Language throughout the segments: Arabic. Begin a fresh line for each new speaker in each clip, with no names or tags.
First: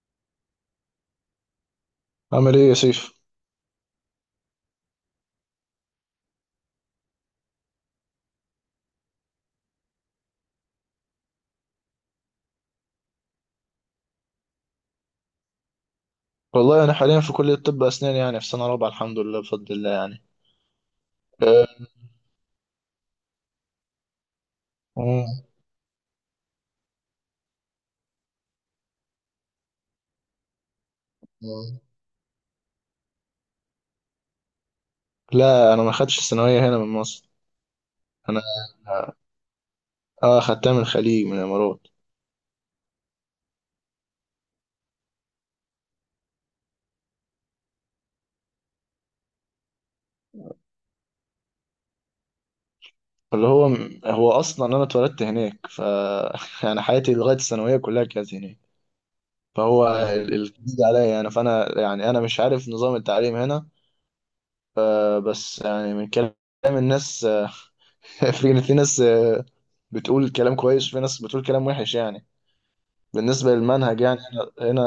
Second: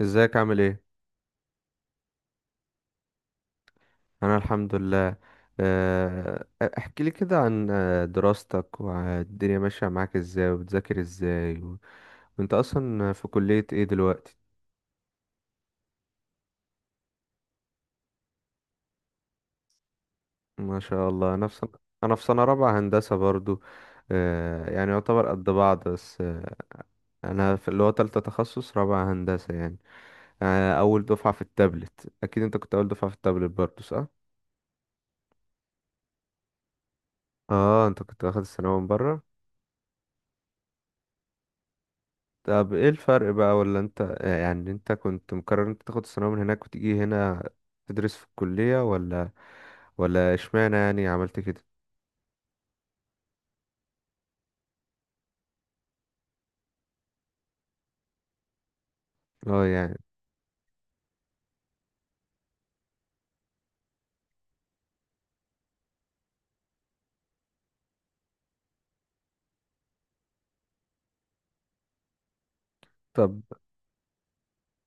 ازيك؟ عامل ايه؟
عامل ايه يا سيف؟
انا الحمد لله. آه، احكي لي كده عن دراستك والدنيا ماشية معاك ازاي وبتذاكر ازاي وانت اصلا في كلية ايه دلوقتي؟
والله انا حاليا في كلية طب اسنان يعني في سنة رابعة، الحمد لله بفضل الله يعني.
ما شاء الله. انا في
أه.
سنة انا في سنة رابعة هندسة برضو. يعني
مم.
يعتبر قد بعض بس. انا في اللي هو تالتة تخصص رابعة هندسة يعني. اول دفعة في
مم.
التابلت، اكيد انت كنت اول دفعة في التابلت برضو، صح؟
لا، انا ما خدتش الثانوية هنا من مصر،
اه، انت كنت واخد
انا
الثانوية من بره.
اه خدتها من الخليج، من الامارات.
طب ايه الفرق بقى؟ ولا انت يعني انت كنت مقرر انت تاخد الثانوية من هناك وتيجي هنا تدرس في الكلية ولا اشمعنى يعني عملت كده؟
اللي هو هو اصلا انا اتولدت هناك ف يعني حياتي لغاية الثانوية كلها كانت هناك،
اه
فهو
يعني.
الجديد عليا يعني، فانا يعني انا مش عارف نظام التعليم هنا. أه بس يعني من كلام الناس في ناس بتقول كلام كويس وفي ناس بتقول كلام وحش يعني.
طب.
بالنسبة للمنهج يعني هنا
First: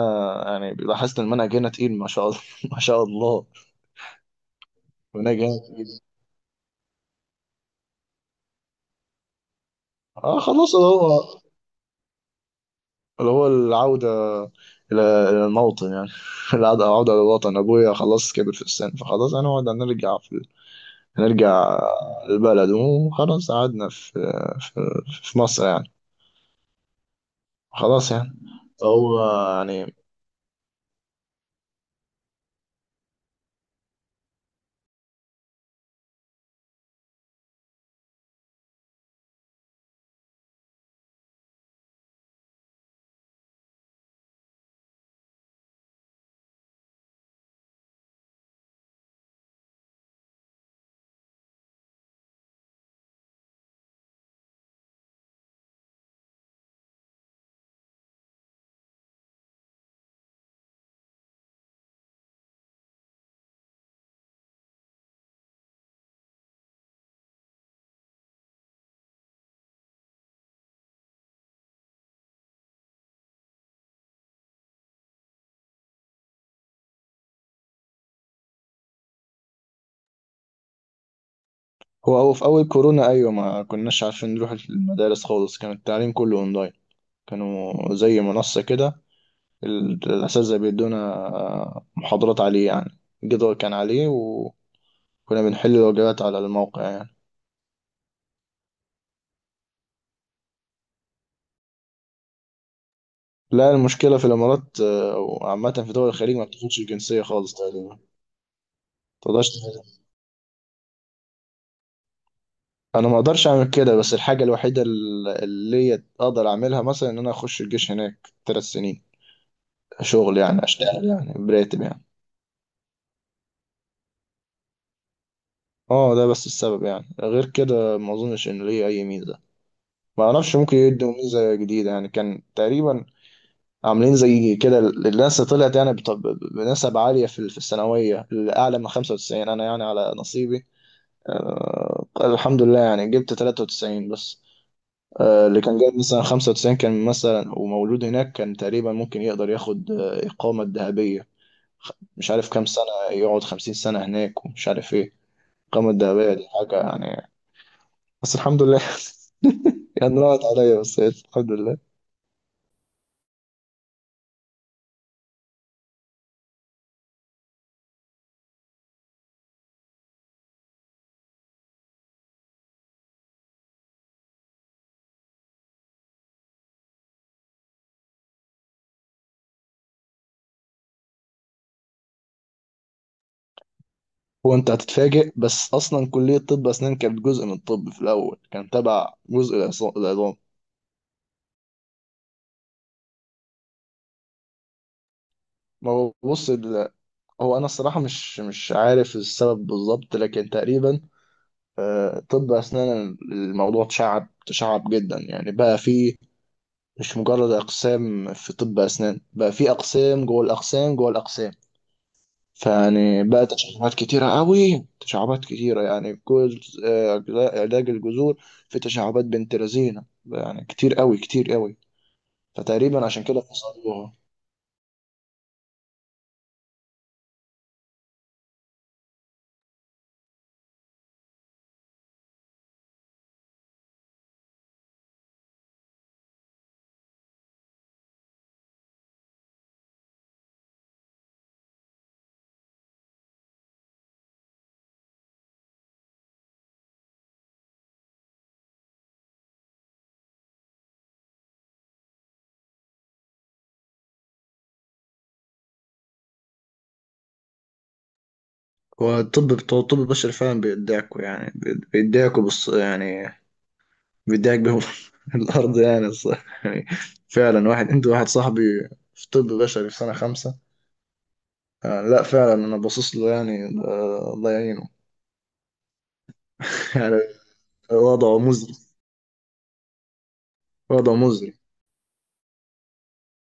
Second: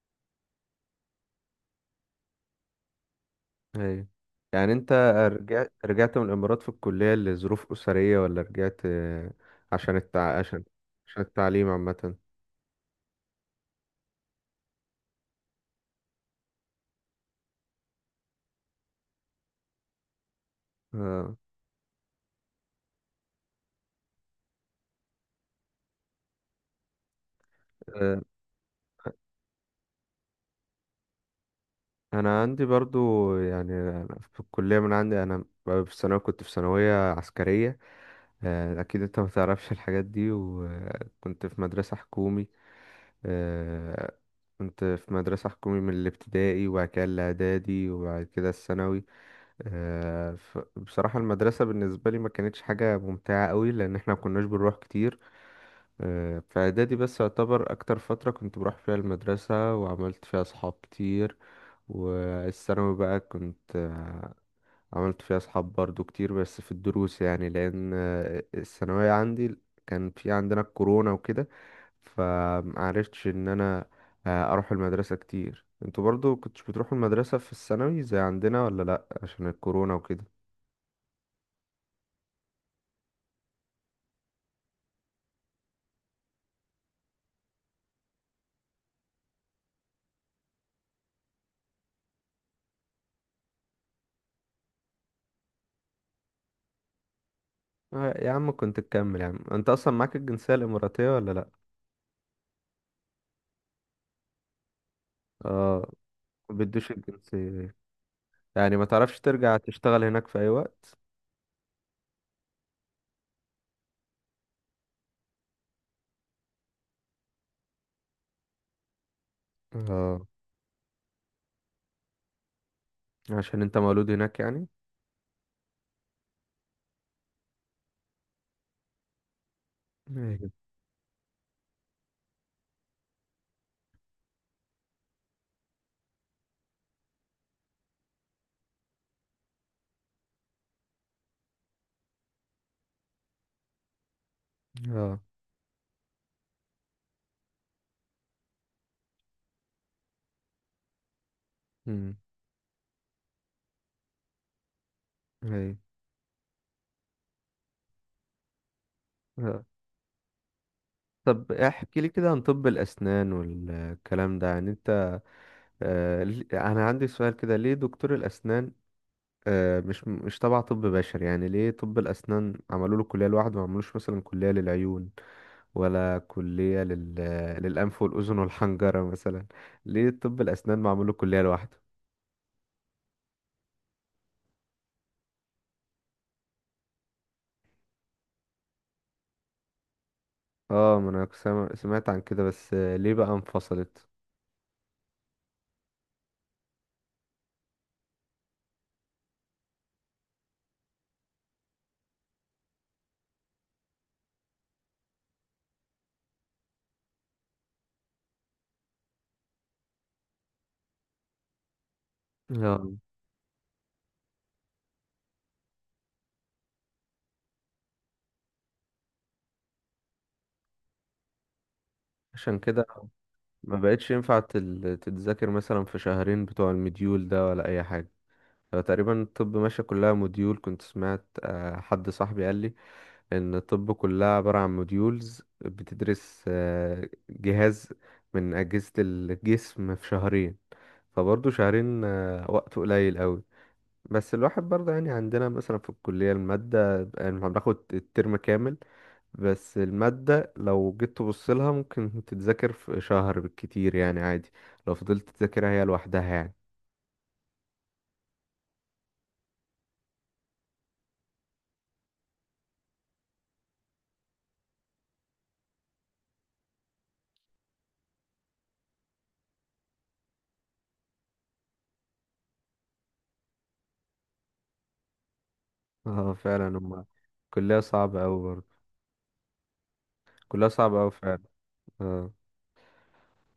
يعني لاحظت المنهج هنا تقيل ما شاء الله ما شاء الله.
ايوه. يعني انت
المنهج هنا
رجعت
تقيل.
رجعت من الامارات في الكلية لظروف اسرية، ولا رجعت عشان التع...
اه
عشان
خلاص، اللي هو
عشان التعليم عامة؟
اللي هو العودة إلى إلى الموطن يعني. العودة للوطن، أبويا خلاص كبر في السن، فخلاص هنقعد
اه.
هنرجع البلد وخلاص قعدنا في في, في مصر يعني، خلاص
آه،
يعني، هو يعني.
انا عندي برضو، يعني أنا في الكلية من عندي. انا في الثانوية كنت في ثانوية عسكرية. أكيد أنت ما تعرفش الحاجات دي، وكنت في مدرسة حكومي. آه، كنت في مدرسة حكومي من الابتدائي وبعد كده الإعدادي وبعد كده الثانوي. بصراحة المدرسة بالنسبة لي ما كانتش حاجة ممتعة قوي، لأن احنا ما كناش بنروح كتير. في إعدادي بس يعتبر أكتر فترة كنت بروح فيها المدرسة وعملت فيها أصحاب كتير. والثانوي بقى كنت عملت فيها أصحاب برضو كتير، بس في الدروس يعني، لأن الثانوية عندي كان في عندنا الكورونا وكده، فمعرفتش إن أنا أروح المدرسة كتير. انتوا برضو كنتش بتروحوا المدرسة في الثانوي زي عندنا ولا لأ عشان الكورونا وكده؟
هو في أول كورونا أيوة ما كناش عارفين نروح المدارس خالص، كان التعليم كله أونلاين، كانوا زي منصة كده، الأساتذة بيدونا محاضرات عليه يعني، الجدول كان عليه وكنا بنحل الواجبات على الموقع يعني.
يا عم كنت تكمل، يا عم انت أصلا معاك الجنسية الإماراتية ولا لأ؟
لا، المشكلة في الإمارات وعامة
اه،
في دول الخليج ما
ما
بتاخدش
بيدوش
الجنسية خالص
الجنسية.
تقريبا،
يعني ما تعرفش
تقدرش
ترجع
تاخدها.
تشتغل هناك في أي وقت؟
أنا ما أقدرش أعمل كده، بس الحاجة الوحيدة اللي أقدر أعملها مثلا إن أنا أخش الجيش هناك ثلاث سنين،
اه،
شغل يعني، أشتغل يعني براتب يعني.
عشان انت مولود هناك يعني.
اه، ده بس السبب يعني، غير كده ما أظنش إن ليه أي ميزة. ما
ايوه.
أعرفش، ممكن يدوا ميزة جديدة يعني، كان تقريبا عاملين زي كده، الناس طلعت يعني بنسب عالية في الثانوية الأعلى من 95، أنا يعني على نصيبي أه الحمد لله يعني جبت 93 بس.
اه.
أه، اللي كان جايب مثلا 95 كان مثلا ومولود هناك كان تقريبا ممكن يقدر ياخد إقامة ذهبية،
امم.
مش عارف كام سنة، يقعد 50 سنة هناك، ومش عارف إيه
ايوه.
الإقامة الذهبية دي حاجة يعني. بس الحمد لله يعني راحت عليا، بس
طب
الحمد لله.
احكي لي كده عن طب الأسنان والكلام ده. يعني انت انا عندي سؤال كده. ليه دكتور الأسنان مش تبع طب بشري؟ يعني ليه طب الأسنان عملوا له كلية لوحده؟ ما عملوش مثلا كلية للعيون ولا كلية للأنف والأذن والحنجرة مثلا؟ ليه طب الأسنان ما عملوا كلية لوحده؟
هو انت هتتفاجئ، بس اصلا كليه طب اسنان كانت جزء من الطب في الاول، كان تبع جزء العظام.
اه، ما انا كنت سمعت عن كده، بس ليه بقى انفصلت؟
ما هو بص هو انا الصراحه مش عارف السبب بالظبط لكن تقريبا طب اسنان الموضوع اتشعب تشعب جدا يعني، بقى في، مش مجرد اقسام في طب اسنان، بقى في اقسام جوه الاقسام جوه الاقسام،
اه،
فيعني بقى تشعبات كتيرة قوي، تشعبات كتيرة يعني، في جزء علاج الجذور، في تشعبات بنت لذينة يعني، كتير قوي كتير قوي،
عشان كده
فتقريبا عشان كده
ما بقتش
فصلوها.
ينفع تتذاكر مثلا في شهرين بتوع المديول ده ولا اي حاجة؟ هو تقريبا الطب ماشية كلها موديول. كنت سمعت حد صاحبي قال لي ان الطب كلها عبارة عن موديولز، بتدرس جهاز من أجهزة الجسم في شهرين. فبرضه شهرين وقت قليل قوي. بس الواحد برضه يعني عندنا مثلا في الكلية المادة، يعني احنا بناخد الترم كامل، بس المادة لو جيت تبص لها ممكن تتذاكر في شهر بالكتير، يعني عادي، لو فضلت تذاكرها هي لوحدها يعني.
هو الطب بتوع الطب البشري فعلا بيدعكوا يعني، بيدعكوا بص يعني، بيدعك بهم الأرض يعني الصراحة يعني، فعلا واحد، أنت واحد صاحبي في طب بشري في سنة خمسة، آه لا فعلا أنا باصص له يعني، آه الله يعينه
اه، فعلا هم
يعني،
كلها صعبة
وضعه
أوي برضه.
مزري،
كلها صعبة أوي
وضعه
فعلا.
مزري.
اه.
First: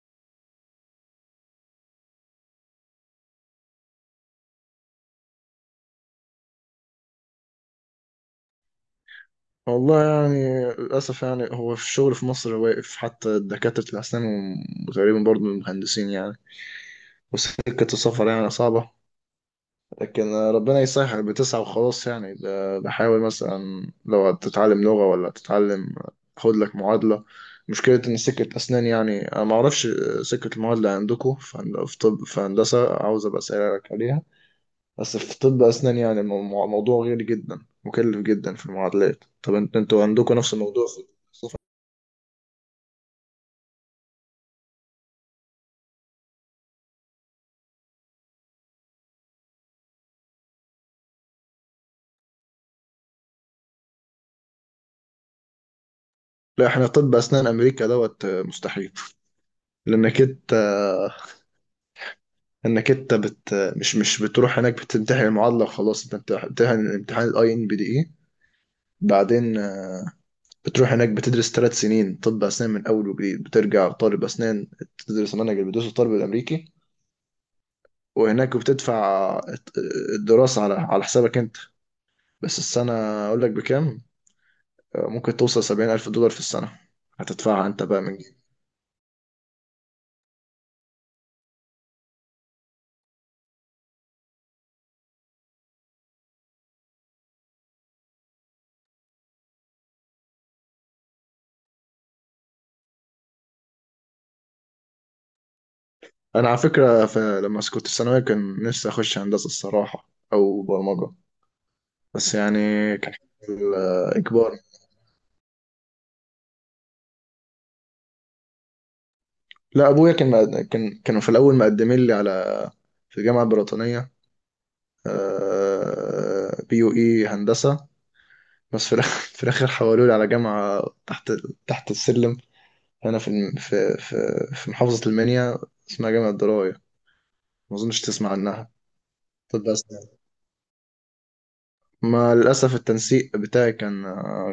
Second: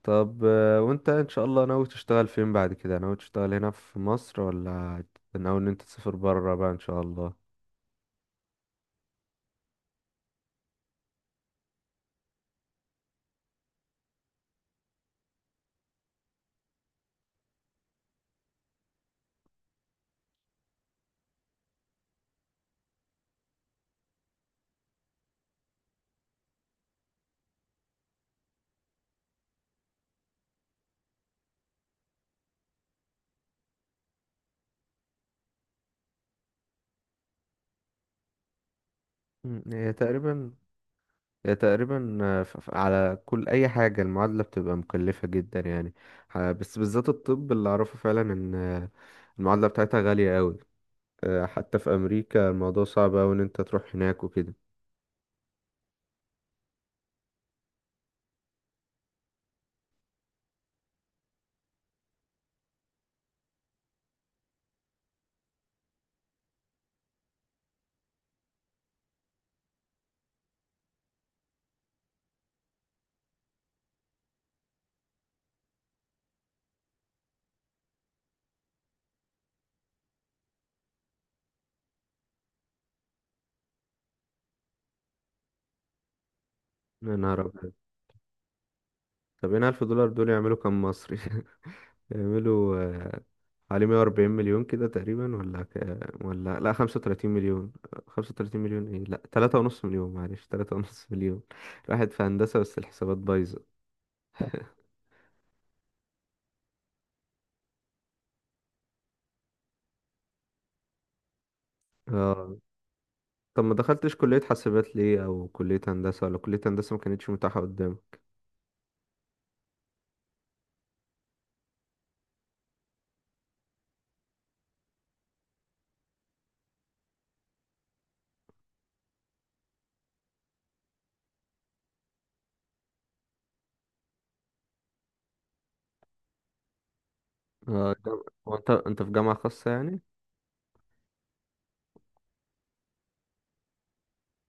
طب وانت ان شاء الله ناوي تشتغل فين بعد كده؟ ناوي تشتغل هنا في مصر، ولا ناوي ان انت تسافر برا بقى ان شاء الله؟
والله يعني للأسف يعني هو في الشغل في مصر واقف حتى دكاترة الأسنان، وتقريبا برضه المهندسين يعني، وسكة السفر يعني صعبة، لكن ربنا يسهل، بتسعى وخلاص يعني، بحاول مثلا لو تتعلم لغة ولا تتعلم، خد لك معادلة. مشكلة إن سكة أسنان يعني أنا معرفش سكة المعادلة عندكم في في طب، في هندسة عاوز أبقى أسألك عليها، بس في طب أسنان يعني موضوع غير جدا، مكلف جدا في المعادلات، طب
مم، هي
انتوا عندكم
تقريبا
نفس الموضوع في؟
هي تقريبا على كل اي حاجة المعادلة بتبقى مكلفة جدا يعني. بس بالذات الطب اللي اعرفه فعلا ان المعادلة بتاعتها غالية أوي. حتى في امريكا الموضوع صعب أوي ان انت تروح هناك وكده.
لا، احنا طب اسنان امريكا دوت مستحيل، لانك انت، انك انت بت مش بتروح هناك بتمتحن المعادله وخلاص، انت بتمتحن امتحان الاي ان بي دي اي، بعدين بتروح هناك بتدرس ثلاث سنين طب اسنان من اول وجديد، بترجع طالب اسنان تدرس المنهج اللي بيدرسه الطالب الامريكي، وهناك بتدفع الدراسه على حسابك انت، بس السنه اقول لك بكام ممكن توصل 70,000 دولار في السنه،
يا نهار
هتدفعها
أبيض!
انت بقى من.
طب هنا 1000 دولار دول يعملوا كام مصري؟ يعملوا حوالي 140 مليون كده تقريبا، ولا ولا لا 35 مليون. 35 مليون ايه، لا 3.5 مليون معلش، 3.5 مليون. راحت في هندسة بس الحسابات بايظة.
انا على فكره لما كنت في ثانويه كان نفسي اخش هندسه الصراحه او برمجه، بس
اه،
يعني كان
طب ما دخلتش كلية
الاجبار.
حاسبات ليه؟ او كلية هندسة؟ ولا كلية هندسة ما كانتش متاحة قدامك؟
لا، ابويا كان كانوا في الاول مقدمين لي على، في الجامعه البريطانيه بي يو اي هندسه، بس في الاخر في الاخر حولوا لي على جامعه تحت تحت السلم، هنا في في محافظه المنيا اسمها جامعه درايه، ما
اه،
اظنش تسمع
هو انت
عنها.
انت في جامعة
طب
خاصة
بس،
يعني؟
ما للأسف التنسيق بتاعي كان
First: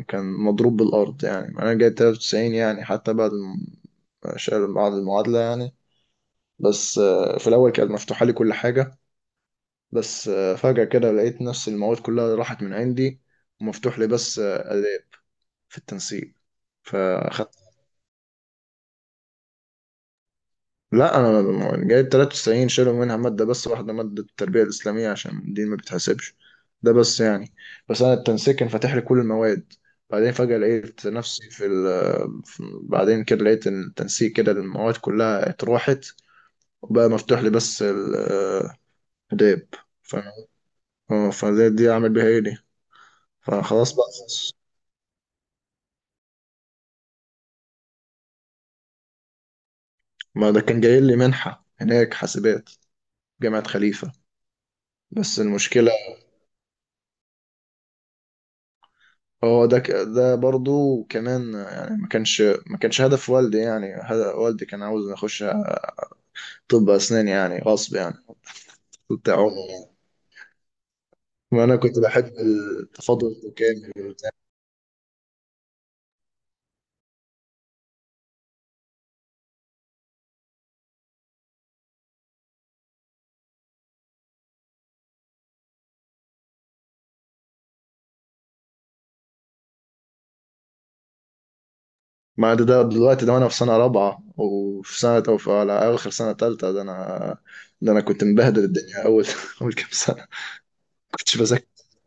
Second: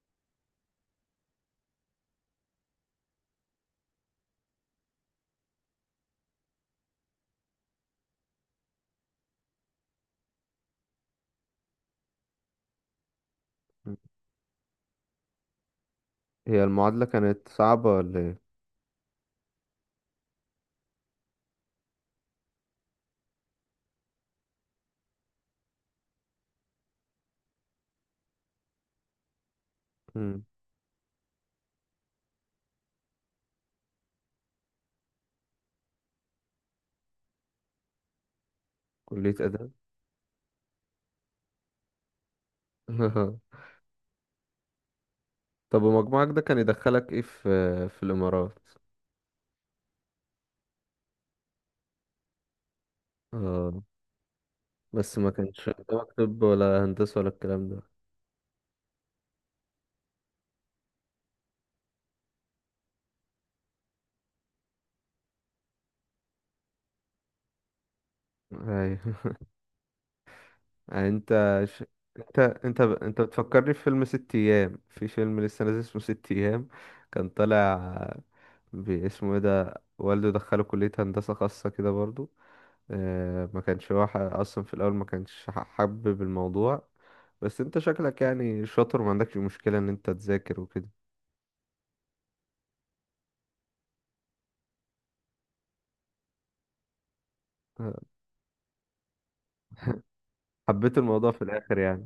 مضروب بالأرض يعني، أنا جايب 93 يعني حتى بعد بعد المعادلة يعني، بس في الأول كانت مفتوحة لي كل حاجة، بس فجأة كده لقيت نفس المواد كلها راحت من عندي،
مم.
ومفتوح لي بس آداب في التنسيق،
هي المعادلة كانت
فأخدت.
صعبة ولا ايه؟
لا، انا جايب 93، شالوا منها ماده بس واحده، ماده التربيه الاسلاميه، عشان دي ما بتحسبش، ده بس يعني. بس انا التنسيق كان فاتح لي كل المواد، بعدين
مم.
فجاه لقيت نفسي في, ال... في بعدين كده لقيت إن التنسيق كده المواد كلها اتروحت، وبقى مفتوح لي بس الاداب،
كلية آداب؟
ف... آه، فده دي اعمل بيها ايه دي، فخلاص بقى.
طب ومجموعك ده كان يدخلك ايه في في الامارات؟
ما ده كان جاي لي منحه هناك حاسبات، جامعه
اه،
خليفه.
بس ما
بس
كانش
المشكله
قدامك طب ولا هندسة ولا الكلام ده؟
هو ده ده برضو كمان يعني ما كانش هدف والدي، يعني هدف والدي كان عاوز اخش طب اسنان يعني، غصب يعني بتاع
ايوه.
عمره يعني،
يعني انت
ما انا
ش...
كنت بحب
انت انت ب... انت
التفاضل
بتفكرني في
التكامل
فيلم
وبتاع.
6 ايام. في فيلم لسه نازل اسمه 6 ايام، كان طالع باسمه ايه ده، والده دخله كلية هندسة خاصة كده برضو. ما كانش هو اصلا في الاول ما كانش حابب الموضوع. بس انت شكلك يعني شاطر وما عندكش مشكلة ان انت تذاكر وكده.
ما ده دلوقتي ده وانا في سنه رابعه، وفي سنه او في على اخر سنه ثالثه، ده
آه،
انا كنت مبهدل الدنيا اول اول كام سنه ما
حبيت الموضوع
كنتش
في
بذاكر.
الاخر يعني.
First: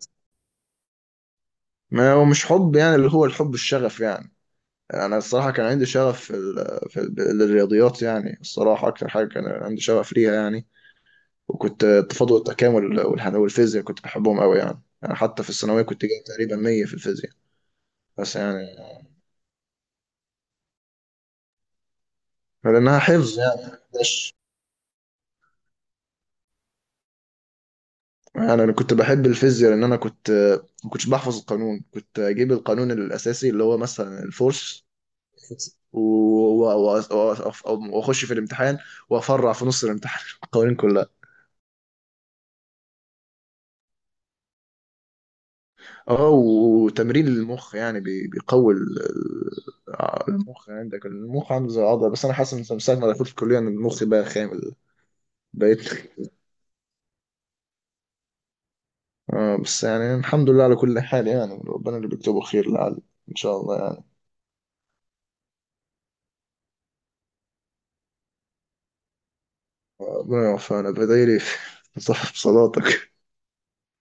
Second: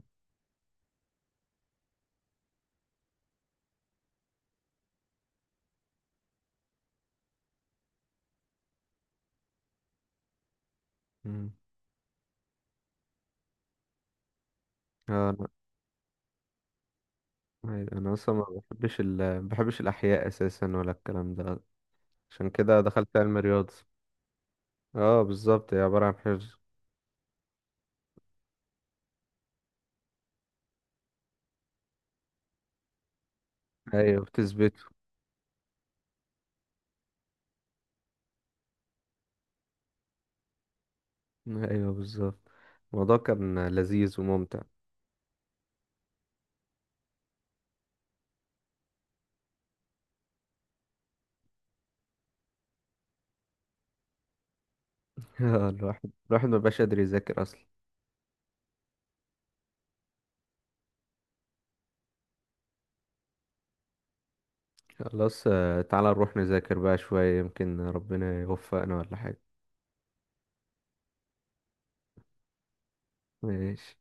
ما هو مش حب يعني، اللي هو الحب الشغف يعني. انا الصراحه كان عندي شغف الرياضيات يعني، الصراحه اكتر حاجه كان عندي شغف ليها يعني،
مم.
وكنت التفاضل والتكامل والفيزياء كنت بحبهم قوي يعني. يعني
آه،
حتى في الثانوية كنت جايب تقريبا 100 في الفيزياء
أيوة، انا اصلا
بس يعني،
ما بحبش الاحياء اساسا ولا الكلام ده. عشان كده
لأنها
دخلت علم
حفظ
الرياضة.
يعني، مش
اه، بالظبط هي عبارة عن حفظ.
يعني. أنا كنت بحب الفيزياء لأن أنا كنت ما كنتش بحفظ القانون، كنت أجيب القانون الأساسي اللي هو مثلا
ايوه، بتثبته.
الفورس، و- وأخش في الامتحان وأفرع في نص الامتحان القوانين كلها.
ايوه بالظبط. الموضوع كان لذيذ وممتع.
اه، وتمرين المخ يعني بيقوي المخ، يعني عندك المخ عندي زي العضله، بس انا حاسس ان من ساعه ما دخلت الكليه ان المخ بقى خامل، بقيت.
الواحد ما بقاش قادر يذاكر اصلا.
اه بس يعني الحمد لله على كل حال يعني، ربنا اللي بيكتبه خير، لعل ان شاء الله يعني.
خلاص، تعالى نروح نذاكر بقى شوية يمكن ربنا يوفقنا ولا حاجة.
ربنا يوفقنا، بدايلي في في صف صلاتك.
ماشي.